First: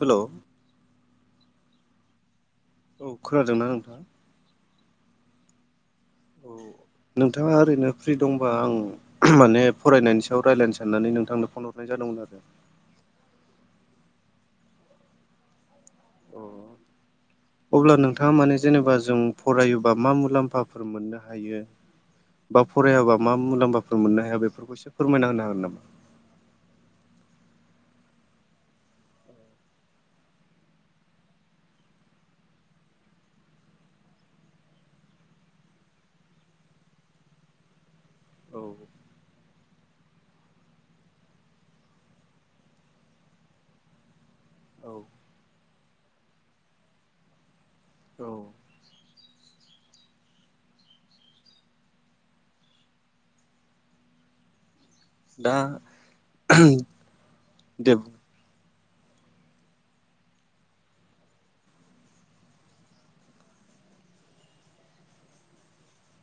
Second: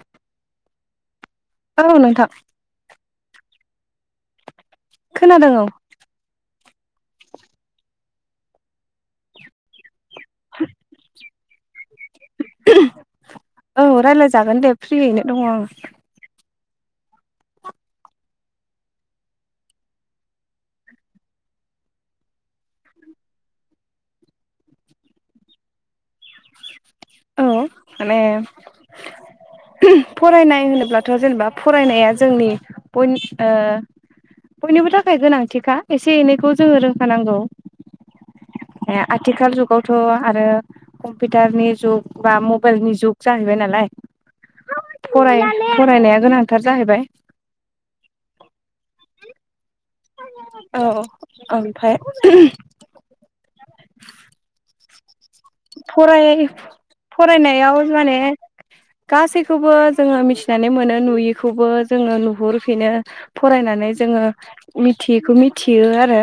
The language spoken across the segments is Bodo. हेलौ औ नोंथां औ खोनादोंना नोंथां? खोनादों औ। औ नोंथाङा ओरैनो फ्रि दंबा आं माने फरायनायनि रायलाय साननानै नोंथांनो फन जादोंमोन आरो औ रायज्लायजागोन दे फ्रियैनो दङ आङो। अब्ला नोंथाङा माने जेनेबा जों फरायोबा मा मुलाम्फाफोर मोननो हायो बा फरायाबा मा मुलाम्फाफोर मोननो हाया बेफोरखौ एससे फोरमायना होनो हागोन नामा? औ माने फरायनाय होनोब्लाथ' जेनेबा फरायनाया जोंनि ओ बयनिबो थाखाय गोनांथिखा एसे एनैखौ जोङो रोंखानांगौ। औ आथिखाल ज गावथ आरो कम्पिउटारनि जुग बा मबाइलनि जुग जाहैबाय नालाय, औ फरायनाया गोनांथार जाहैबाय। औ औ ओमफ्राय [inaudible] दा फराय फरायनायाव दे माने गासैखौबो जोङो मिथिनानै मोनो नुयैखौबो जोङो नुहुरफिनो फरायनानै जोङो मिथियैखौ मिथियो आरो।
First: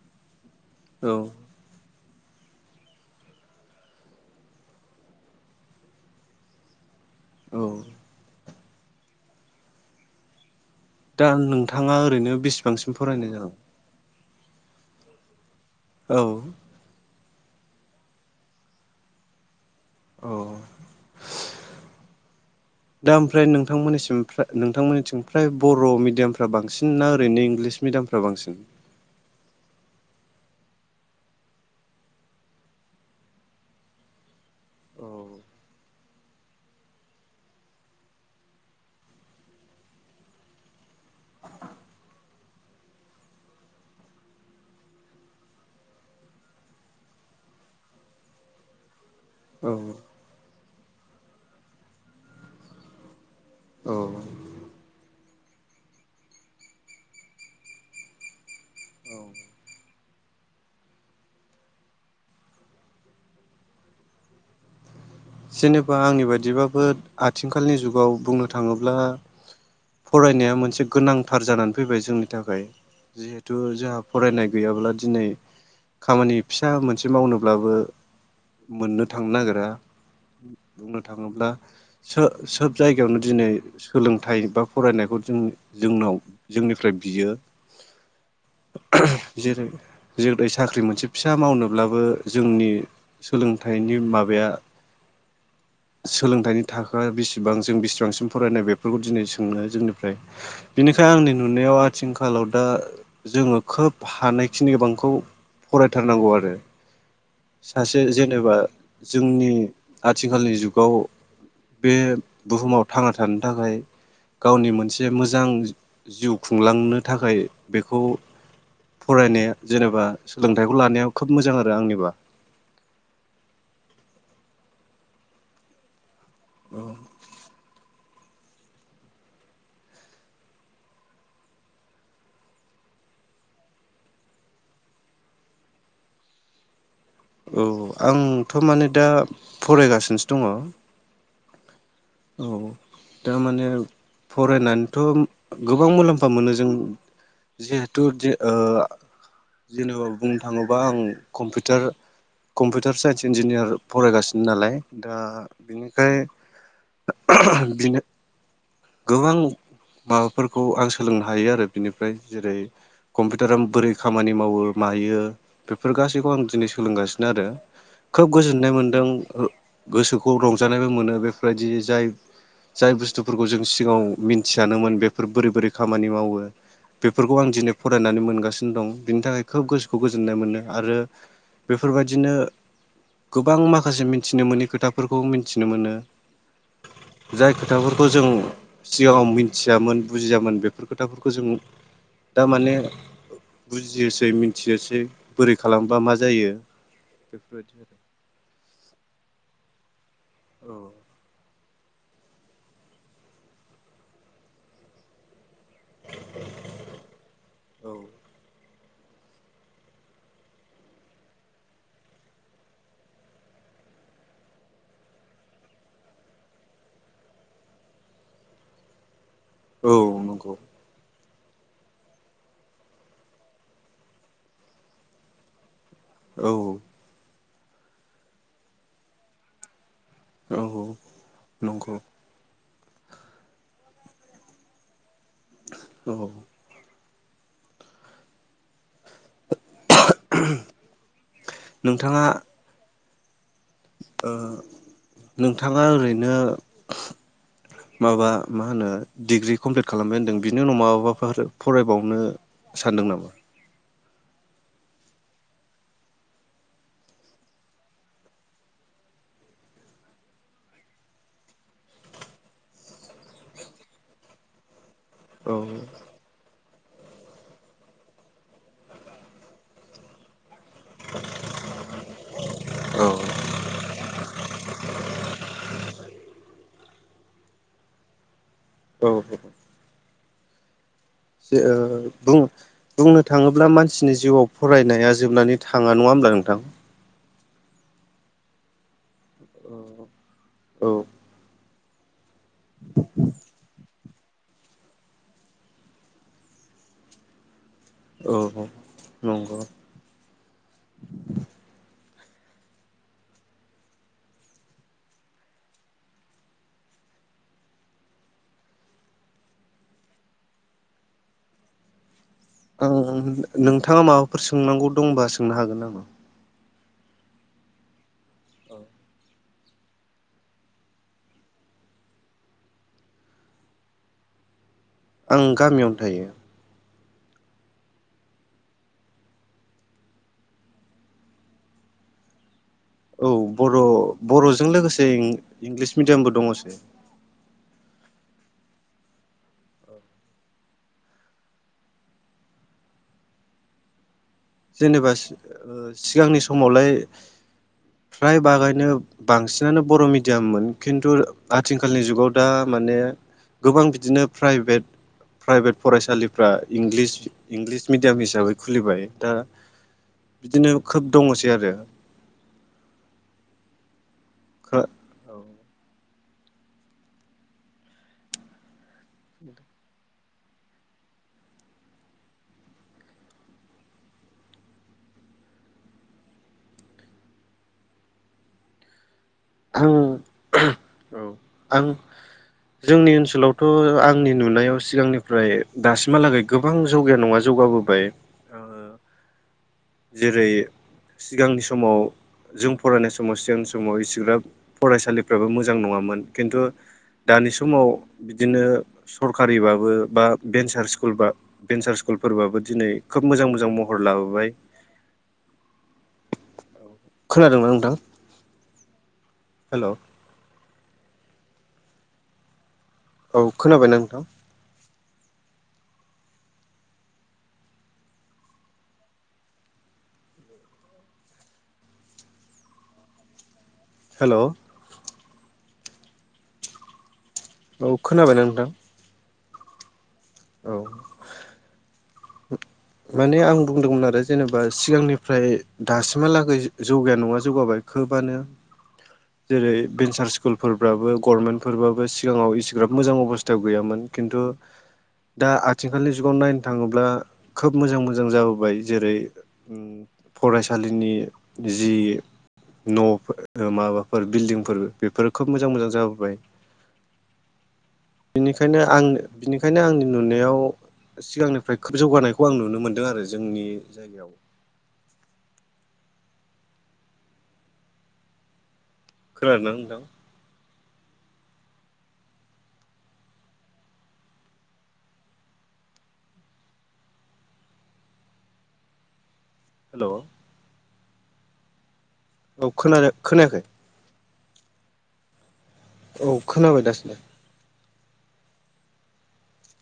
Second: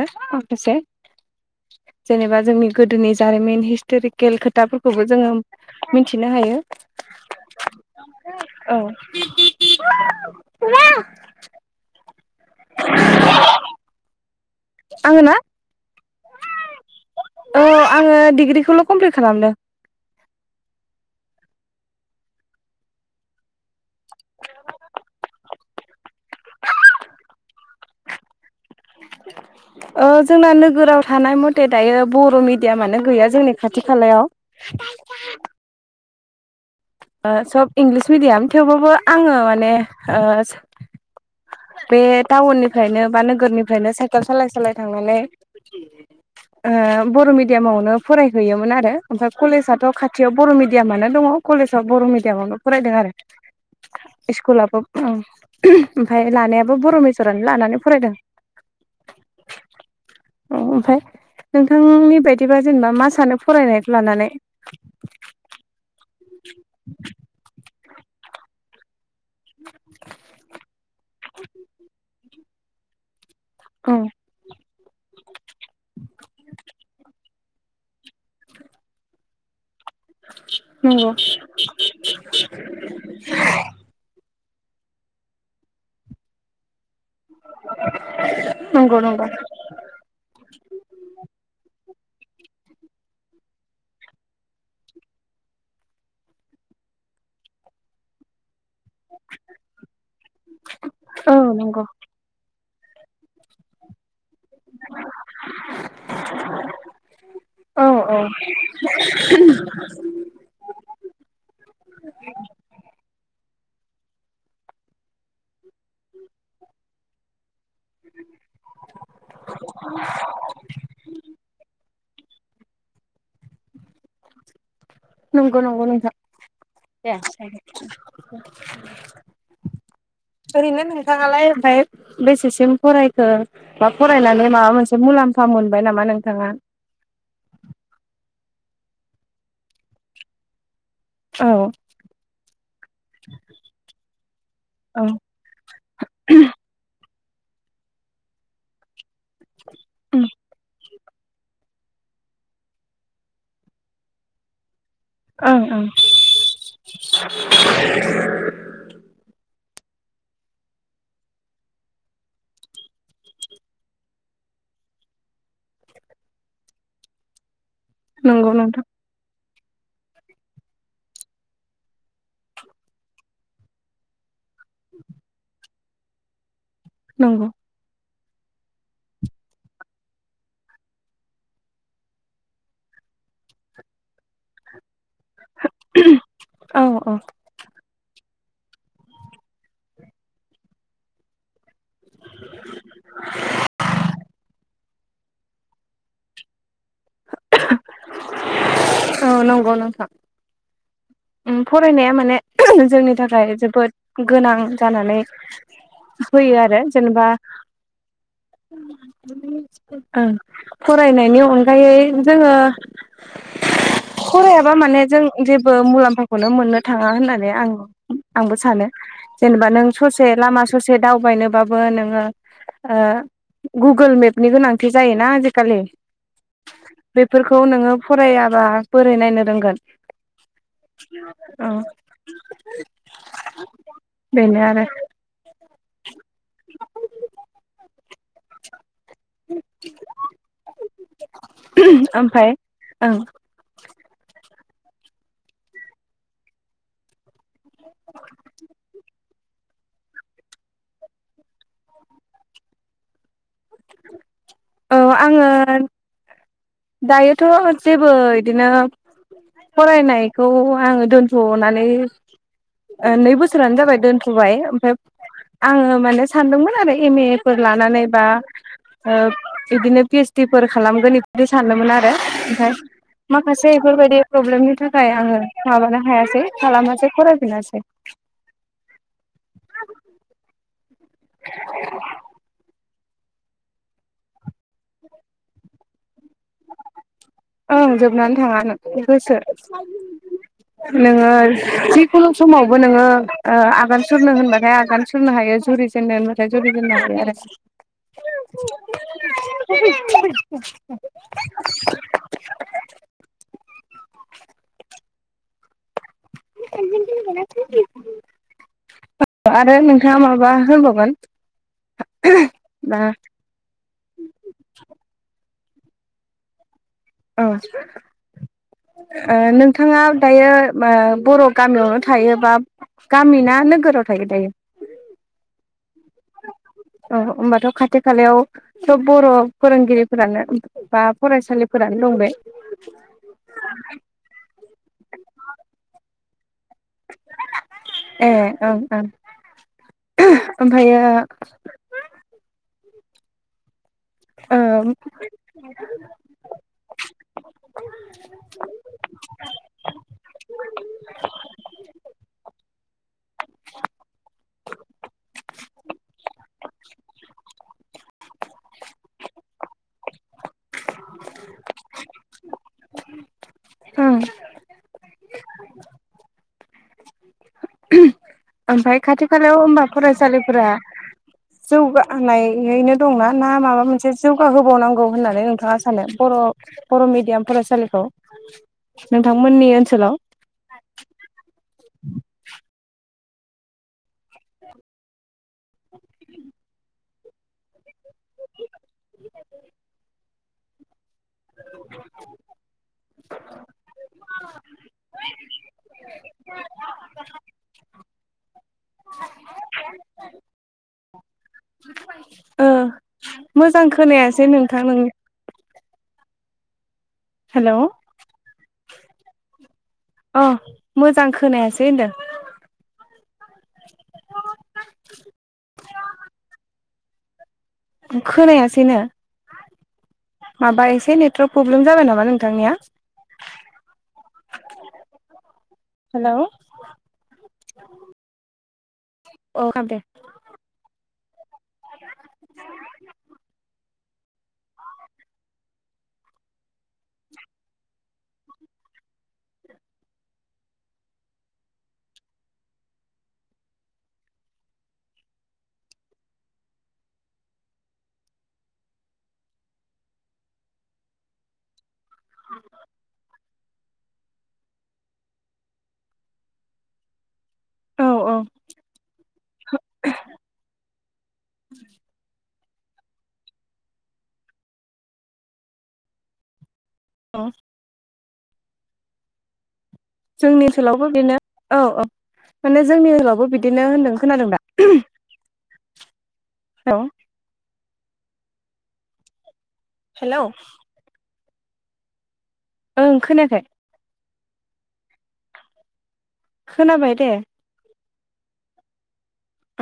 से औ [unintelligible] जेनेबा जोंनि गोदोनि जारिमिन हिस्टरिक केलखोथाफोरखौबो जोङो मिथिनो हायो औ औ दा नोंथाङा ओरैनो बेसिबांसिम फरायनाय जागोन आङोना औ औ आङो डिग्रिखौल कमप्लिट खालामदों औ दा ओमफ्राय नोंथांमोननि नोंथांमोननिथिं फ्राय बर' मिडियामफ्रा बांसिन ना ओरैनो इंलिस मिडियामफ्रा बांसिन ओ जोंना नोगोराव थानाय मथे दायो बर' मिडियामयानो गैया जोंनि खाथि खालायाव औ सब इंलिस मिडियाम थेवबाबो आङो माने ओ बे टाउननिफ्रायनो बा नोगोरनिफ्रायनो साइकेल सालाय सालाय थांनानै ओ बर' मिडियामावनो फरायहैयोमोन आरो ओमफ्राय कलेजाथ खाथियाव बर' मिडियाम आनो दङ कलेज बर' मिडयाम आवनो फरायदों आरो औ स्कुलाबो ओमफ्राय लानायाबो बर' मेजरानो लानानै फरायदों औ ओमफ्राय नोंथांनि बायदिबा जेनेबा मा सानो फरायनायखौ लानानै जेन बा आंनि बायदिबाबो आथिखालनि जुग गाव बुंनो थाङोब्ला फरायनाया मोनसे गोनांथार जानानै फैबाय जोंनि नि थाखाय जिहे तु औ जोंहा फरायनाय गैयाब्ला दिनै खामानि फिसा मोनसे मावनो ब्लाबो मोननो थांनो नागिरा बुंनो नंगौ थाङोब्ला सो-सोब जायगायावनो दिनै सोलोंथाइ बा फरायनायखौ जों जोंनाव जोंनिफ्राय बियो नंगौ नंगौ जेरै जेरै साख्रि मोनसे फिसा मावनोब्लाबो जोंनि सोलोंथाइनि माबाया सोलोंथाइनि थाखोआ बेसेबां जों बेसेबांसिम फरायनाय बे फोरखौ दिनै सोंङो जोंनिफ्राय बिनिखायनो आंनि औ नुनायाव नंगौ आथिखालाव दा जोङो खोब हानायखिनि गोबांखौ फरायथारनांगौ आरो। औ सासे औ जेनेबा जोंनि आथिखालनि जुगाव बे बुहुमाव थांना थानो थाखाय गावनि मोनसे मोजां जिउ खुंलांनो थाखाय बेखौ फरायनाया जेनेबा सोलोंथाइखौ लानाया खोब मोजां आरो आंनिबा। नंगौ नंगौ नोंथां औ [unintelligible] ओरैनो नोंथाङालाय ओमफ्राय बेसेसिम फरायखो बा फरायनानै माबा मोनसे मुलाम्फा मोनबाय नामा नोंथाङा? औ आंथ' माने दा फरायगासिनोसो दङ। औ औ थारमाने फरायनानैथ' औ गोबां मुलाम्फा मोनो जों जिहेतु जे ओ जेनेबा बुंनो थाङोबा आं कम्पिउटार कम्पिउटार साइन्स इन्जिनियार फरायगासिनो नालाय दा ओं ओं बिनिखाय बिदिनो गोबां माबाफोरखौ आं सोलोंनो हायो आरो बिनिफ्राय जेरै कम्पिउटार आ बोरै खामानि मावो मायो बेफोर गासैखौ आं दिनै सोलोंगासिनो आरो। खोब नंगौ गोजोननाय नोंथां मोनदों। गोसोखौ रंजानायबो मोनो बेफोरबायदि जाय जाय बुस्थुफोर जों सिगाङाव मिन मिथियानोमोन बेफोर बोरै बोरै खामानि मावो बेफोरखौ नंगौ आं दिनै फरायनानै मोनगासिनो दं बिनि थाखाय खोब गोसोखौ गोजोननाय मोन्दों आरो बेफोरबायदिनो गोबां माखासे मिथिनो मोनि खोथाफोरखौ फोरखौ मिथिनो मोनो औ औ जाय खोथाफोरखौ जों सिगाङाव मिथियामोन बुजियामोन बेफोर खोथाफोरखौ जों दा माने बुजियोसै मिथियोसै बोरै खालामबा मा जायो। बेफोर बायदिनो औ नंगौ नोंथां औ ओम फरायनाया माने जोंनि थाखाय जोबोद गोनां जानानै होयो आरो जेनेबा औ ओं फरायनायनि अन गायै जोङो फरायाबा माने जों जेबो मुलाम्फाखौनो मोननो थाङा होननानै आं आंबो सानो। जेनेबा नों औ ससे नंगौ लामा ससे दाउ बायनोबाबो नोङो ओ गुगोल मेपनि गोनांथि जायोना आजिखालि औ फोरखौ नोङो फरायाबा बोरै नायनो रोंगोन औ औ नंगौ बेनो आरो औ नोंथाङा ओमफ्राय ओं नोंथाङा ओरैनो माबा मा होनो डिग्रि कमप्लिट खालामबाय होनदों बिनि उनाव माबाबाफोर फरायबावनो सानदों नामा? औ आङो दायोथ' जेबो बिदिनो फरायनायखौ आङो दोनथ'नानै नै बोसोरानो जाबाय दोनथ'बाय ओमफफ्राय औ आङो माने सानदोंमोन आरो एम ए फोर लानानै बा आ इदिन फि एस डि फोर खालामगोन बेफोरदि सानोममोन आरो ओमफ्राय औ माखासे बेफोरबायदि प्रब्लेमनि थाखाय आङो माबानो हायासै खालामासै फरायफिनासै औ औ ज बुं बुंनो थाङोब्ला मानसिनि जिउआव फरायनाया जोबनानै थाङा नङा होमब्ला नोंथां। ओं जोबनानै थाङा होसो औ औ नोङो [unintelligible] सुलग समावबो नोङो ओ आगान सुरनो होनबाथाय आगान सुरनो हायो जुरि जेननो होनबाथाय जुरि जेननो हायो आरो [inaudible] औ नंगौ आरो नोंथाङा माबा हबावगोन नोंथाङा माबाफोर सोंनांगौ दंबा सो सोंनो हागोन नामा औ नोंथाङा दायो बर' गामियावनो थायो बा गामि ना नोगोराव थायो दायो आं गामियावनो थायो औ होमबाथ' खाथि खालायावथ' बर' फोरोंगिरिफोरानो बा फरायसालिफोरानो दं बे औ बर' बर'जों लोगोसे इंलिस मिडियामबो दङसै ए ओं ओं ओमफायो जेनेबा सिगांनि समावलाय फ्राय बागैनो बांसिनानो बर' मिडि मिदियाममोन खिन्थु आथिखालनि जुगाव दा माने गोबां बिदिनो प्राइभेट प्राइभेट फरायसालिफ्रा इंलिस मिडियाम हिसाबै खुलिबाय दा बिदिनो खोब दङसै आरो ओं औ ओमफ्राय खाथि खालायाव होनबा फरायसालिफोरा जौगानायैनो दंना ना माबा मोनसे जौगाहोबावनांगौ होननानै नोंथाङा सानो बर' बर' मिडियाम फरायसालिखौ नोंथांमोननि आं ओनसोलाव औ आं जोंनि ओनसोलावथ' आंनि नुनायाव सिगांनि ओमफ्राय दासिमहालागै गोबां जौगाया नङा जौगाबोबाय ओ जेरै सिगांनि समाव जों फरायनाय सम सम समाव इसिग्राब फरायसालिफ्राबो मोजां नङामोन खिन्थु दानि समाव बिदिनो सरकारिबाबो बा भेन्सार स्कुलब भेन्सार स्कुलफोरबाबो दिनै मोजां खोनायासै नोंथां नों औ खोनादोंना हेलौ नोंथां हेल' अ मोजां खोनायासै होनदों औ खोनाबायना नोंथां [inaudible] खोनायासैनो हेल' औ हेल' औ खोनाबायना नोंथां अ खोनादो दे औ [inaudible] माने आं बुंदोंमोन आरो जेनेबा सिगांनिफ्राय दासिमहालागै जौगाया नङा जौगाबाय खोबानो जेरै भेन्सार स्कुलफोरबाबो गभरमेन्टफोरबाबो सिगाङाव इसिग्राब मोजां अबस्थायाव गैयामोन खिन्थु दा आथिखालनि जुगाव नायनो थाङोब्ला खोब मोजां मोजां जाबोबाय जेरै उम फरायसालिनि जि न'टच ओ माबाफोर बिल्डिंफोर बेफोरो खोब बमोजां मोजां जाबोबाय औ औ बिनिखायनो आं बिनिखायनो आंनि नुनायाव सिगांनिफ्राय खोब जौगानाय खौ आं नुनो मोनदों आरो जोंनि औ खोनादों ना नोंथां जोंनि ओनसोलावबो बिदिनो औ औ माने जोंनि ओनसोलावबो बिदिनो होनदों खोनादों दा औे। हेल' औ हेलौ। औ खोनादों खोनायाखै। औ खोनाबाय दासिनो।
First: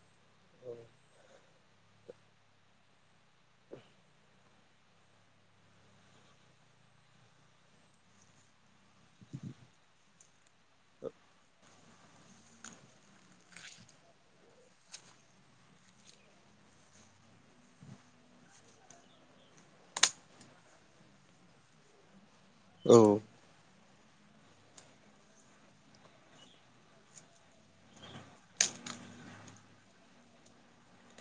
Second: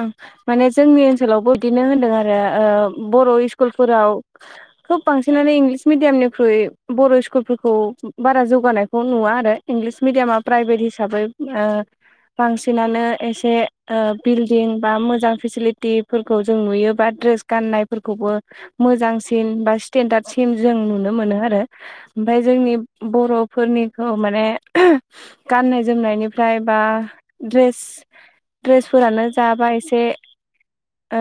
ओं माने जोंनि ओनसोलावबो बिदिनो होनदों आरो ओ बर' इस्कुलफोराव खोब बांसिनानो इंलिस मिडियामनिख्रुइ बर' स्कुलफोरखौ बारा जौगानायखौ नुवा आरो इंलिस मिडियामा प्राइभेट हिसाबै ओ बांसिनानो एसे ओ बिल्डिं बा मोजां फेसिलिटिफोरखौ जों नुयोबा ड्रेस गाननायफोरखौबो मोजांसिन बा स्टेेनडार्ड सिम जों नुनो मोनो आरो। ओमफ्राय जोंनि औ बर'फोरनि खौ माने गाननाय जोमनायनिफ्राय बा द्रेस द्रेस फोरानो जा बा एसे ओ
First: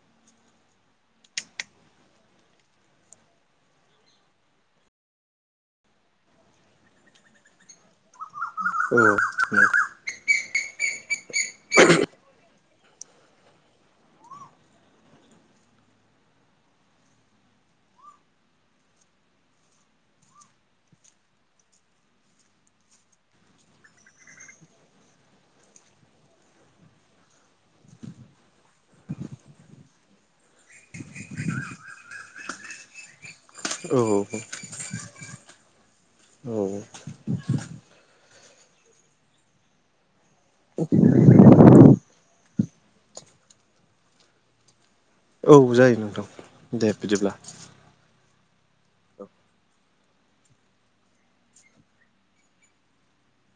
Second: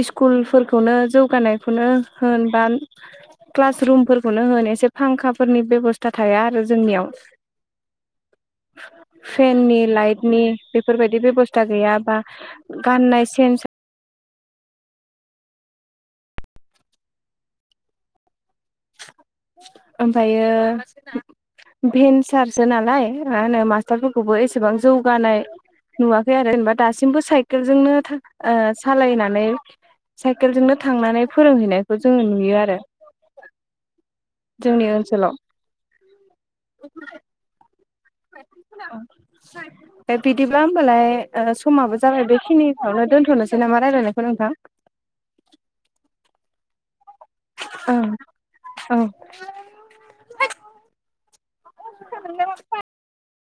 इस्कुलफोरखौनो जौगानायखौनो होन बा क्लास रुम फोरखौनो होन एसे फांखाफोरनि बेब'स्था थाया आरो जोंनियाव। औ फेननि लाइटनि बेफोरबायदि बेबस्था गैयाबा। गाननाय सेन ओमफायो भेनसारसो नालाय मा होनो मास्टारफोरखौबो एसेबां जौगानाय नुवाखै आरो जेनेबा दासिमबो साइकेलजोंनो ओ सालायनानै साइकेलजोंनो थांनानै फोरोंहैनायखौ जोङो नुयो आरो। औ औ जोंनि औ। [inaudible] ए बिदिब्ला होमबालाय ओ समाबो जाबाय बेखिनिखौ नो दोनथ'नोसै नामा रायलायनायखौ नोंथां। औ जायो नोंथां दे। बिदिब्ला ओं औ [unintelligible]